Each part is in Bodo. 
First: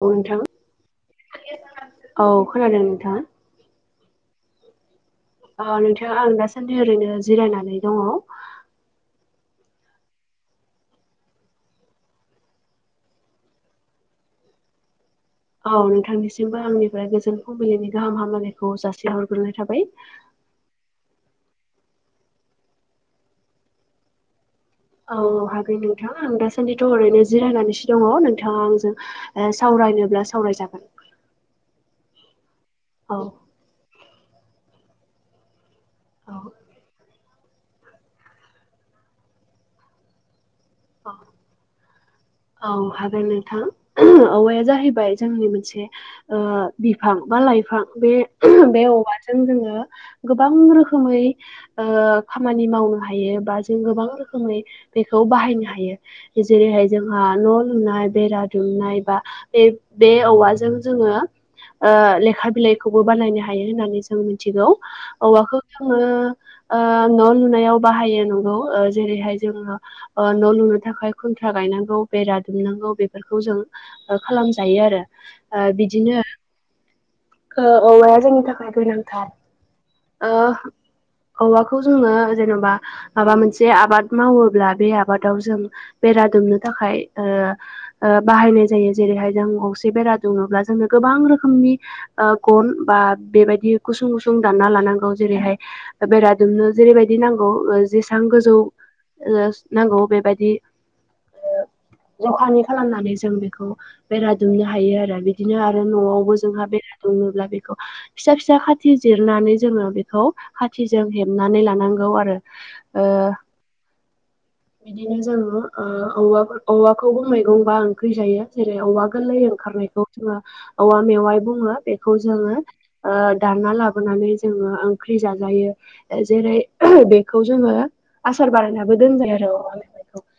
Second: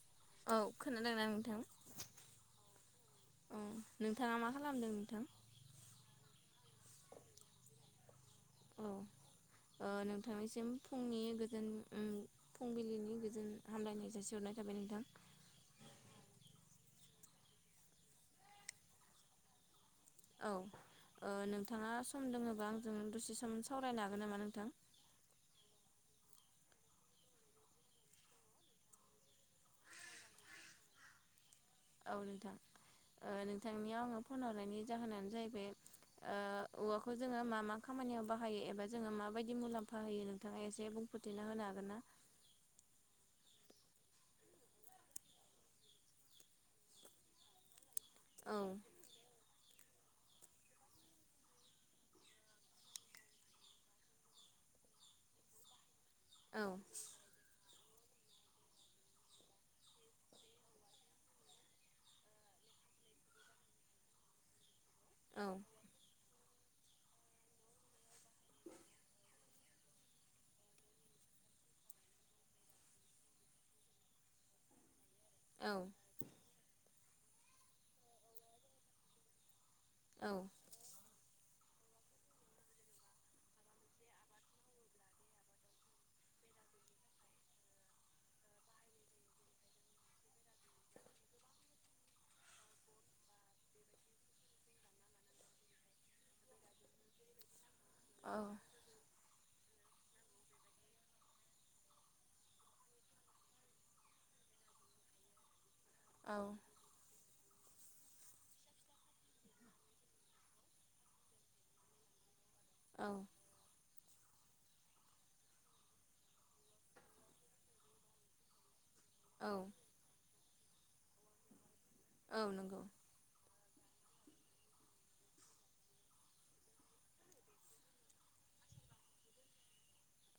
औ नोंथां खोनादोंना नोंथां औ खोनादों नोंथां औ नोंथाङा मा खालामदों नोंथां औ नोंथां आं दासान्दि ओरैनो जिरायनानै दङ औ औ। ओ नोंथांनिसिम फुंनि गोजोन उम फुंबिलिनि गोजोन हामलायनाय जासिहरनाय जाबाय नोंथां औ नोंथांनिसिमबो आंनिफ्राय गोजोन फुंबिलिनि गाहाम हामलायखौ जासिहरग्रोनाय थाबाय औ नोंथाङा ओ सम दोङोबा आंजों दसे सम सावरायनो हागोन नामा नोंथां। औ हागोन नोंथां आं दासान्दिथ' ओरैनो जिरायनानैसो दङ नोंथाङा आंजों साव रायनोब्ला सावरायजागोन औ नोंथां औ ओ नोंथांनियाव आङो फन हरायनायनि जाहोनानो जाहैबाय औ। ओ औवाखौ जोङो मा मा खामानियाव बाहायो एबा जोङो माबायदि मुलाम्फा होयो नों नोंथाङा एसे औ बुंफोरथिना होनो हागोन ना थां औवाया जाहैबाय जोंनि मोनसे ओ बिफां बा लाइफां बे औ बे औवाजों जोङो गोबां रोखोमै ओ खामानि मावनो हायो बा जों गोबां रोखोमै बेखौ बाहायनो हायो औ जेरैहाय जोंहा न' लुनाय बेरा दुमनाय बा बे बे औवाजों जोङो ओ लेखा बिलाइखौबो बानायनो हायो होननानै जों मिथिगौ। औ औवाखौ जोङो ओ न' लुनायाव बाहायो नंगौ जेरैहाय जोङो ओ न' लुनो थाखाय खुन्थ्रा गायनांगौ बेरा दुमनांगौ बेफोरखौ जों खालामजायो आरो। औ ओ बिदिनो औवाया जोंनि थाखाय गोनांथार। ओ औवा खौ जोङो जेनेबा माबा मोनसे आबाद मावोब्ला बे आबादाव जों बेरा दुमनो थाख खाय ओ बाहायनाय जायो जेरैहाय जों गंसे बेरा दुङोल्बा जोंनो गोबां रोखोमनि ओ गन बा बेबायदि गुसुं गुसुं दानना ला नांगौ जेरैहाय बेरा दुमनो जेरैबायदि नांगौ जेसेबां गोजौ औ नांगौ बेबायदि जखानि खालामनानै जों बेखौ बेरा दुमनो हायो आरो बिदिनो आरो न'आवबो औ जोंहा बेरा दुमोब्ला बेखौ फिसा-फिसा खाथि जिरनानै जोङो बेखौ खाथिजों हेबनानै लानांगौ आरो ओ औ बिदिनो जोङो ओ औवा-औवाखौबो मैगं बा ओंख्रि जायो जेरै- औवा गोरलै औ ओंखारनायखौ जोङो औवा मेवाइ बुङो बेखौ औ जोङो नंगौ ओ दानना लाबो जोङो ओंख्रि जाजायो जेरै- ओ बेखौ जोङो आसार बानायनाबो दोनजायो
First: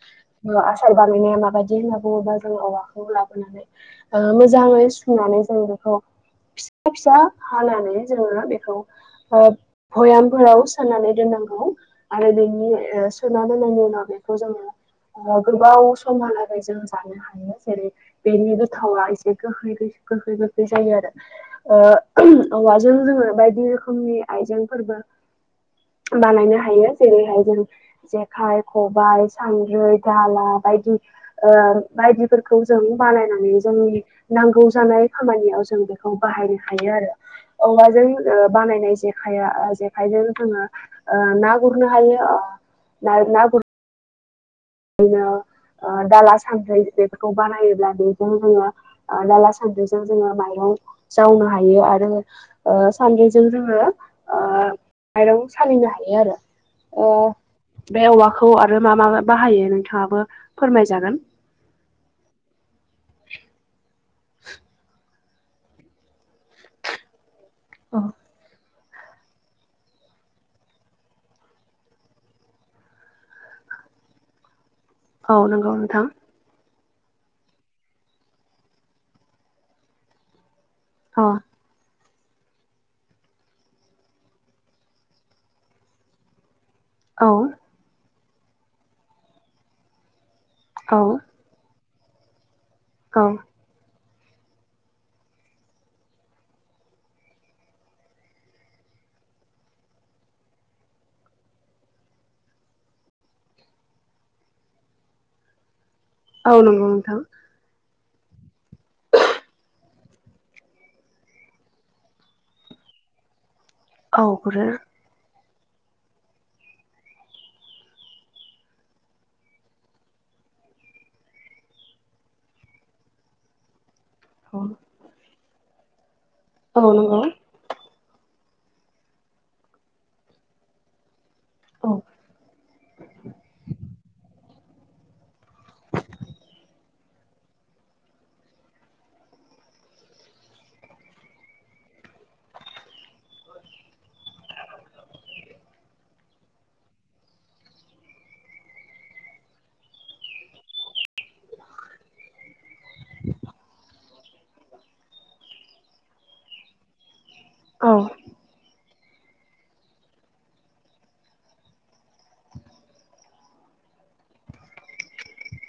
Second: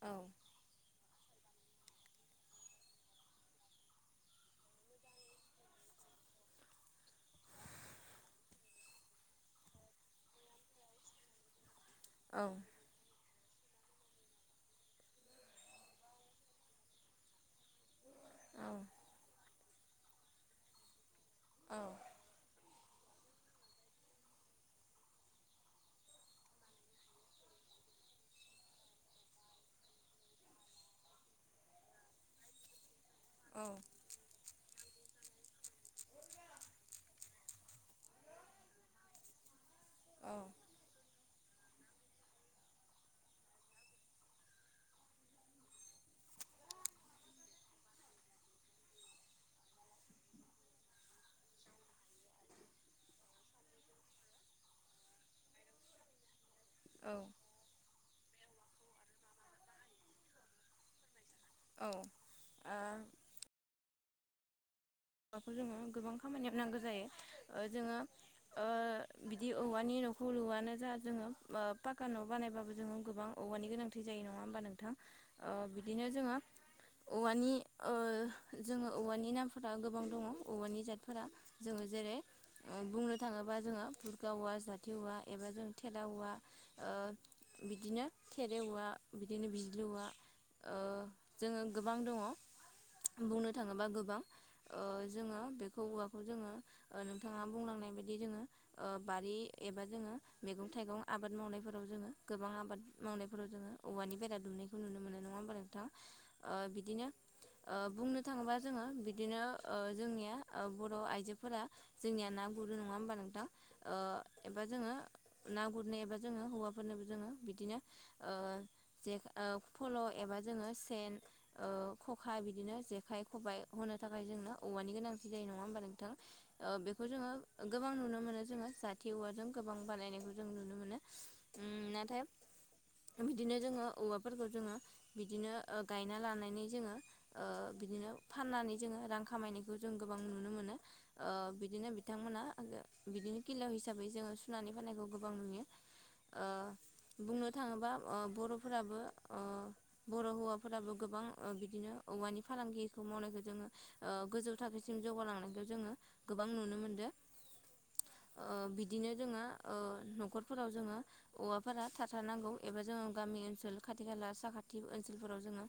औ आसार बानायनाया माबायदि बिदि होनना बुङोबा जों औवाखौ लाबोनानै मोजाङै सुनानै जों बेखौ फिसा-फिसा हानानै जोङो बेखौ ओ भयामफोराव सोनानै दोननांगौ आरो औ बेनि ओ सोना दोननायनि उनाव बेखौ जोङो गोबाव समहालागै जों जानो हायो जेरै बेनि औ गोथावा एसे गोखै-गोखै जायो आरो औ ओ ओम औवा जों जोङो बायदि रोखोमनि आइजें फोरबो बानायनो हायो जेरैहाय जों जेखाइ-खबाइ, सान्द्रै-दाला बायदि ओ बायदिफोरखौ जों बानायनानै औ जोंनि नांगौ जानाय खामानियाव जों बेखौ बाहायनो हायो आरो औवाजों ओ बानायनाय जेखाइया ओ जेख खाइजों जोङो ओ ना गुरनो हायो ओ ना गुरनो आना [unintelligible] ओ दाला-सान्द्रि बेफोरखौ बानायोब्ला बेजों जोङो ओ दाला-सान्द्रिजों जोङो माइरं जावनो हायो आरो ओ सान्द्रिजों जोङो ओ माइरं सालिनो हायो आरो ओ औ बे औवाखौ आरो मा मा म बाहायो नोंथाङाबो फोरमायजागोन औ आ [unintelligible] हाबाखौ जोङो गोबां खामानियाव नांगौ जायो जोङो ओ बिदि औवानि न'खौ लु'आनो जा जोङो पाका न' बानायबाबो जोङो गोबां औवानि गोनांथि जायो नङा होमबा नोंथां औ ओ नंगौ नोंथां बिदिनो जोङो औवानि ओ जोङो औवानि नामफोर ओ गोबां दङ औवानि जातफोरा औ जोङो जेरै ओ बुंनो थाङोबा जोङो बुर्खा औवा जावथि औवा एबा जों थेला औवा ओ औ बिदिनो थेरे औवा बिदिनो बिज्लि औवा ओ औ जोङो गोबां दङ औ बुंनो थाङोबा गोबां ओ जोङो बेखौ औवाखौ जोङो नोंथाङा बुंलांनाय बायदि जोङो ओ बारि एबा जोङो मैगं-थाइगं आबाद मावनायफोराव जोङो गोबां आबाद मावनायफोराव जोङो औवानि बेरा दुमनो नुनो मोननाय नङा होमबालायथां औ बिदिनो नोंथां बुंनो थाङोबा जोङो बिदिनो ओ जोंनिया ओ बर' आइजोफोरा जोंनिया ना गुरो नङा होमबा नोंथां ओ औ एबा गुरो जोङो ना गुरनो एबा जोंङो हौवाफोरनोबो जोंङो बिदिनो ओ जे फल' एबा जोंङो सेन ओ खखा बिदिनो जेखाय-खबाय होनो थाखाय जोंङो औ औवानि गोनांथि जायो नङा होमबा नोंथां बेखौ नंगौ जोंङो गोबां नुनो नुनो मोनो जोंङो जाथि औवाजों गोबां बानायनायखौ जों नुनो मोनो। उम औ नाथाय बिदिनो जोंङो औवाफोरखौ जोंङो बिदिनो ओ गायना लानानै जोंङो ओ बिदिनो फाननानै जोंङो रां खामायनायखौ जों गोबां नुनो मोनो ओ बिदिनो बिथांमोना बिदिनो किल' हिसाबै जोंङो सुनानै फाननायखौ गोबां नुयो ओ बुंनो थाङोबा ओ बर'फोराबो ओ बर' हौवाफोराबो गोबां बिदिनो औवानि फालांगिखौ मावनायखौ जोंङो गोजौ थाखोसिम जौगालांनायखौ जोंङो गोबां नुनो मोनदों औ बि बिदिनो जोंङो न'खरफोराव जोंङो औवाफोरा थाथारनांगौ एबा जोङो गामि ओनसोल खाथि खाला साखाथि ओनसोलफोराव जोङोह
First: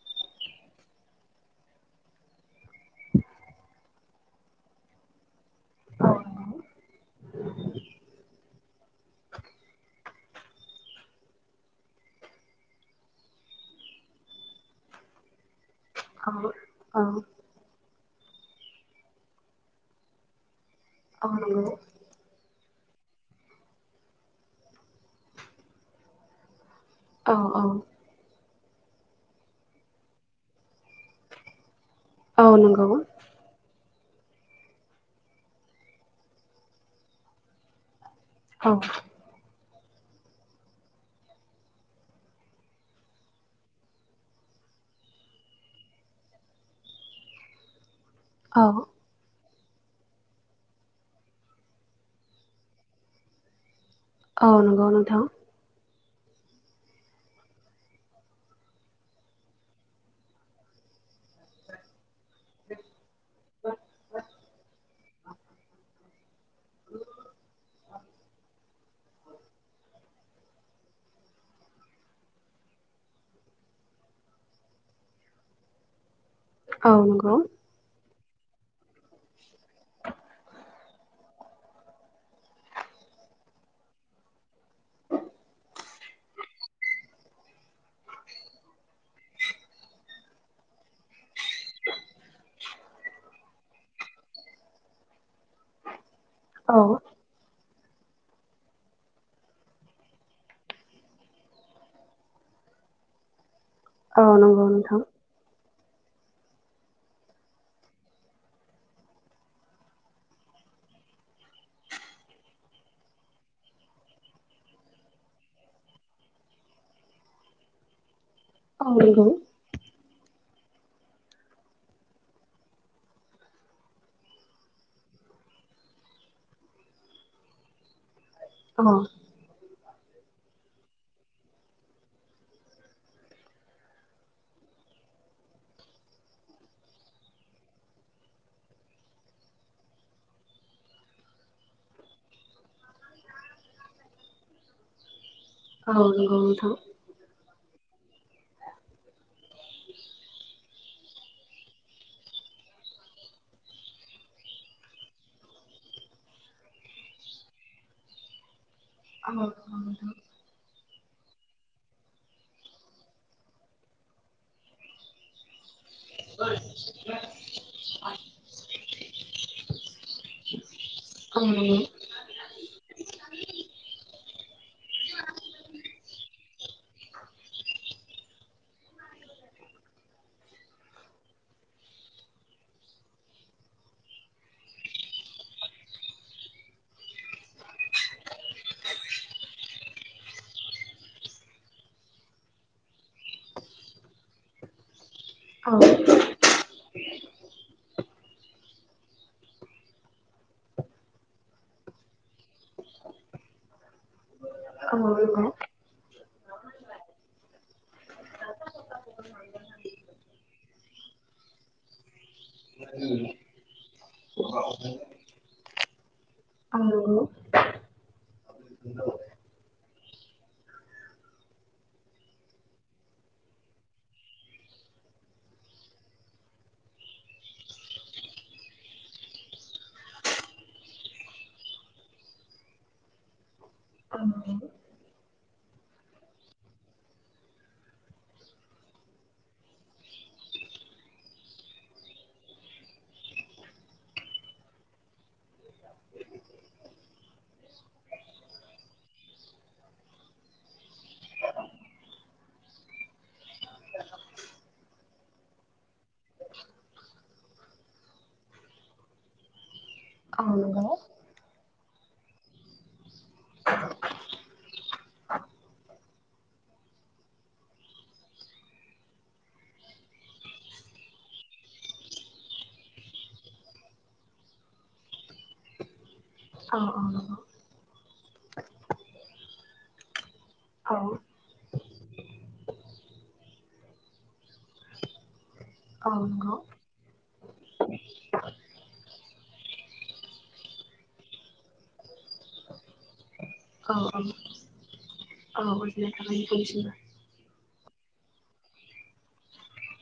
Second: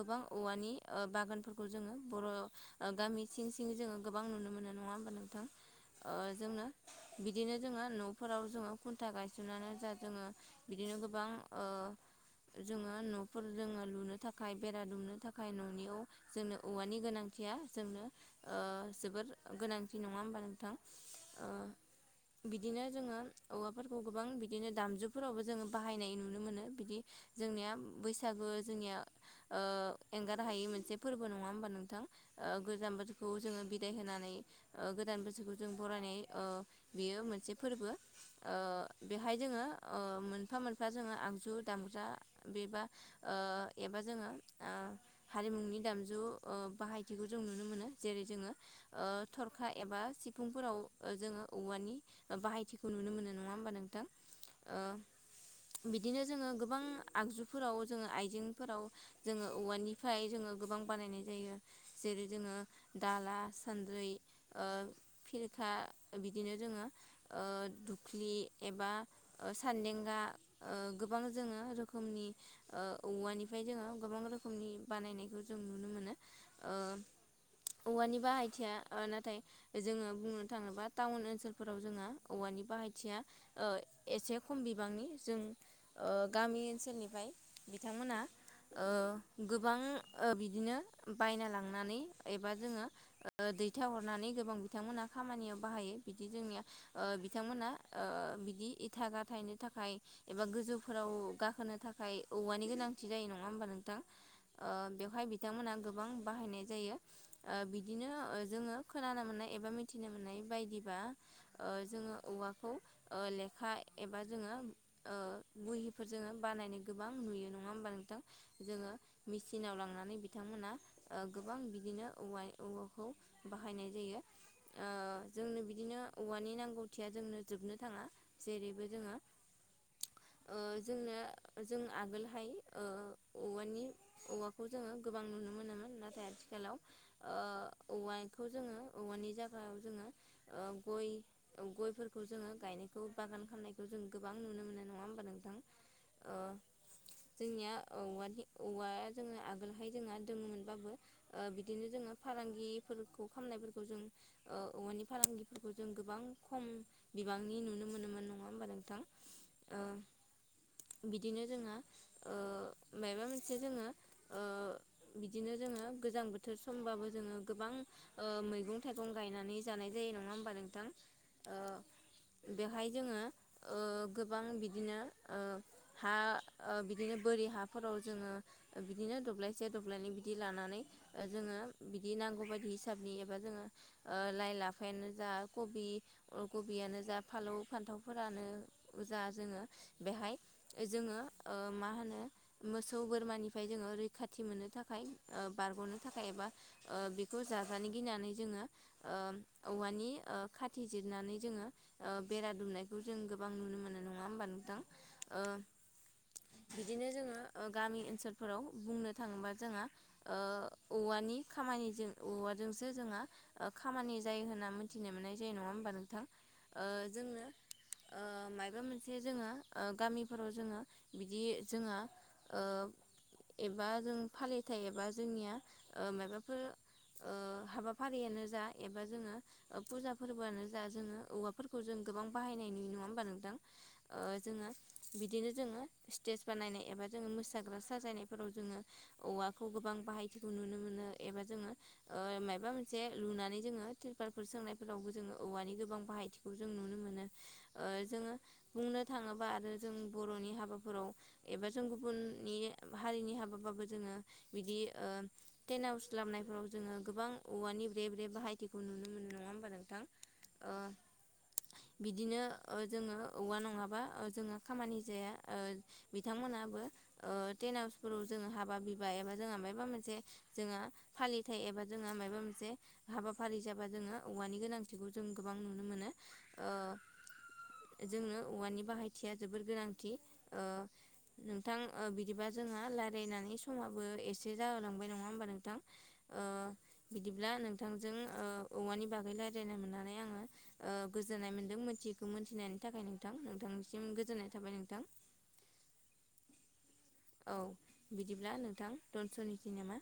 गोबां औवानि बागानफोरखौ जोंङो बर' गामि सिं सिं जोङो गोबां नुनो मोनो नङा होमबा नोंथां औ ओजोंनो बिदिनो जोंङो न'फोराव जोङो खुन्था गायसननानै जा जोंङो बिदिनो गोबां ओ जोंङो न'फोर जोंङो लुनो थाखाय बेरा दुमनो थाखाय न'नि जोंनो औवानि गोनांथि जोंनो ओ जोबोर गोनांथि नङा होमबा नोंथां ओ नंगौ बिदिनो जोंङो औवाफोरखौ गोबां बिदिनो दामजुफोरावबो जोंङो बाहायनाय नुनो मोनो। बिदि औ औ जोंनिया बैसागो जोंनिया एंगार हायै मोनसे फोरबो नङा होमबा नोंथां। औ नंगौ गोजामोरखौ जोंङो बिदाय होनानै गोदान बोसोरखौ जों बरायनाय ओ बेयो मोनसे फोरबो ओ औ बेहाय जोंङो मोनफा मोनफा जोंङो आगजु दामग्रा बेबा एबा जोंङो हारिमुनि दामजु ओ बाहायथिखौ जों नुनो मोनो जेरै ओ जोंङो औ थरखा एबा सिफुंफोराव जोंङो औवानि बाहायथिखौ नुनो मोनो नङा होमबा नों ओवनोंगोव नोंथां बिदिनो जोंङो गोबां आगजुफोराव जोंङो आइजेंफोराव जोङो औवानिफ्राय जोंङो गोबां बानायनाय जायो। जेरै जोंङो दाला सान्दै खिरखा बिदिनो जोङो दुख्लि एबा सान्देंगा गोबां जोंङो रोखोमनि औवानिफ्राय बिदिनो जोङो गोबां रोखोमनि बानायनायखोव जों नुनो मोनो ओ औ नंगौ ओवानि बाहायथिया नाथाय जोंङो बुंनो थाङोब्ला टाउन ओनसोलफोराव जोंहा औवानि बाहायथिया ओ एसे खम बिबांनि जों गामि ओनसोलनिफ्राय बिथांमोना गोबां ओ बिदिनो बायना लांनानै एबा जोंङो दैथ हरनानै गोबां बिथांमोनहा खामानियाव बाहायो बिदि जोंनिया औ बिथांमोना ओ बिदि इथा गाथायनो थाखाय एबा गोजौफोराव गाखोनो थाखाय औवानि गोनांथि जायो नङा होमबा नों औ नंगौ ओ नोंथां बेवहाय बिथांमोना गोबां बाहायनाय जायो बिदि जोङो खोनानो मोननाय मिथिनो मोननाय बायदिबा [unintelligible] जोंङो औवाखौ लेखा एबा जोंङो बेफोर जोंङो बानायनो गोबां नुयो नङा होमबा नोंथां औ जोंङो नंगौ मेसिनाव लांनानै बिथांमोनहा ओ गोबां बिदिनो औव औवाखौ बाहायनाय जायो ओ जोंनो बिदिनो औवानि नांगौथिया जोंनो जोबनो थाङा जेरैबो औ जोङो ओ जोंनो जों आगोलहाय ओ औवानि औवाखौ जोङो गोबां नुनो मोनोमोन। नाथाय आथिखालाव ओ औवाखौ जोङो औवानि जायागायाव जोङो ओ गय गयफोरखौ जोङो गायनायखौ बागान खालामनायखौ जों गोबां नुनो मोनो नङा होमबा नों औ नंगौ नोंथां जोंनिया औवानि औवाया जोङो आगोलहाय जोंहा दङोमोन। बाबो ओ बिदिनो जोङो फालांगिफोरखौ खालामनायफोरखौ जों औवानि फालांगि जों गोबां खम बिबांनि नुनो मोनोमोन नङा होमबा नों औ नंगौ नोंथां। बिदिनो जोंहा ओ माबा मोनसे जोङो ओ बि दिनो जोङो गोजां बोथोर समबाबो जोङो गोबां ओ मैगं थाइगं गायनानै जानाय जायो नङा होमबा नोंथां? औ नंगौ। ओ बेवहाय जोङो ओ गोबां बिदिनो ओ हा ओ बिद बिदिनो बोरि हाफोराव जोङो बिदिनो दब्लायसे दब्लायनै बिदि लानानै ओ जोङो बिदि नांगौ बायदि हिसाबनि एबा जोङो ओ लाइ लाफायानो जा कबि ओ कबियानो जा फालौ फान्थावफोरानो जा जोङो बेहाय जोङो ओ मा होनो मोसौ बोरमानिफ्राय जोङो रैखाथि मोननो थाखाय ओ बारग'नो थाखाय एबा ओ बेखौ जाजानो गिनानै जोङो ओ औवानि ओ खाथि जिरनानै जोङो ओ बेरा दुमनायखौ जों गोबां नुनो मोननाय नङा होमबा नोंथां। औ ओ नोंगौ। बिदिनो जोङो ओ गामि ओनसोलफोराव बुंनो थाङोबा जोंहा ओ औवानि खामानिजों औवाजोंसो जोंहा ओ खामानि जायो होनना मोनथिनो मोननाय जायो नङा होम बा नोंथां औ ओ नंगौ जोंनो ओ मायबा मोनसे जोङो ओ गामिफोराव जोङो बिदि जोंहा ओ एबा जों फालिथाय एबा जोंनिया ओ मायबाफोर ओ हाबाफारियानो जा एबा जोङो ओ फुजा फोरबोआनो जा जोङो औवाफोरखौ जों गोबां बाहायनाय नुयो नङा होमबा नोंथां औ ओ जोङो बिदिनो जोङो स्टेज बानायनाय एबा जोङो मोसाग्रा साजायनायफोराव जोङो औवाखौ गोबां बाहायथिखौ नुनो मोनो एबा जोङो ओ मायबा मोनसे लुनानै जोङो तिरपालफोर सोंनायफोराव जोङो औवानि गोबां बाहायथिखौ जों नुनो मोनो जोङो बुंनो थाङोबा आरो जों बर'नि हाबाफोराव एबा जों गुबुननि हारिनि हाबाबाबो जोङो बिदि ओ टेन हावउस लाबनायफोराव जोङो गोबां औवानि ब्रे ब्रे बाहायथिखौ नुनो मोनो नङा होमबा नोंथां। ओ बिदिनो ओ जोङो औवा नङाबा ओ जोङो‌ खामानि जाया ओ बिथांमोन बाबो ओ तेन हाउसफोराव जोङो हाबा बिबा एबा जोङा‌ ओमफाय बा मोनसे जोङा फालिथाइ एबा जोङा मायबा मोनसे हाबाफारि जाबा जोङो औवानि गोनां गोनांथिखौ जों गोबां नुनो मोनो। ओ औ औ नंगौ जोंनो औवानि बाहायथिया जोबोर गोनांथि ओ औ नोंथां ओ बिदिबा जोंङा रायलायनानै समाबो एसे जाहोलांबाय नङा होमबा नों औ‌ नोंगौ। बिदिब्ला नोंथांजों ओ औवानि बागै रायलायनो मोननानै आङो ओ गोजोननाय मोन्दों मोनथियैखौ मोनथिनायनि थाखाय नों औ औ औ गोजोनाय थाबाय नोंथांनिसिमबो। औ बिदिब्ला नोंथां दोनथ'निसै नामा?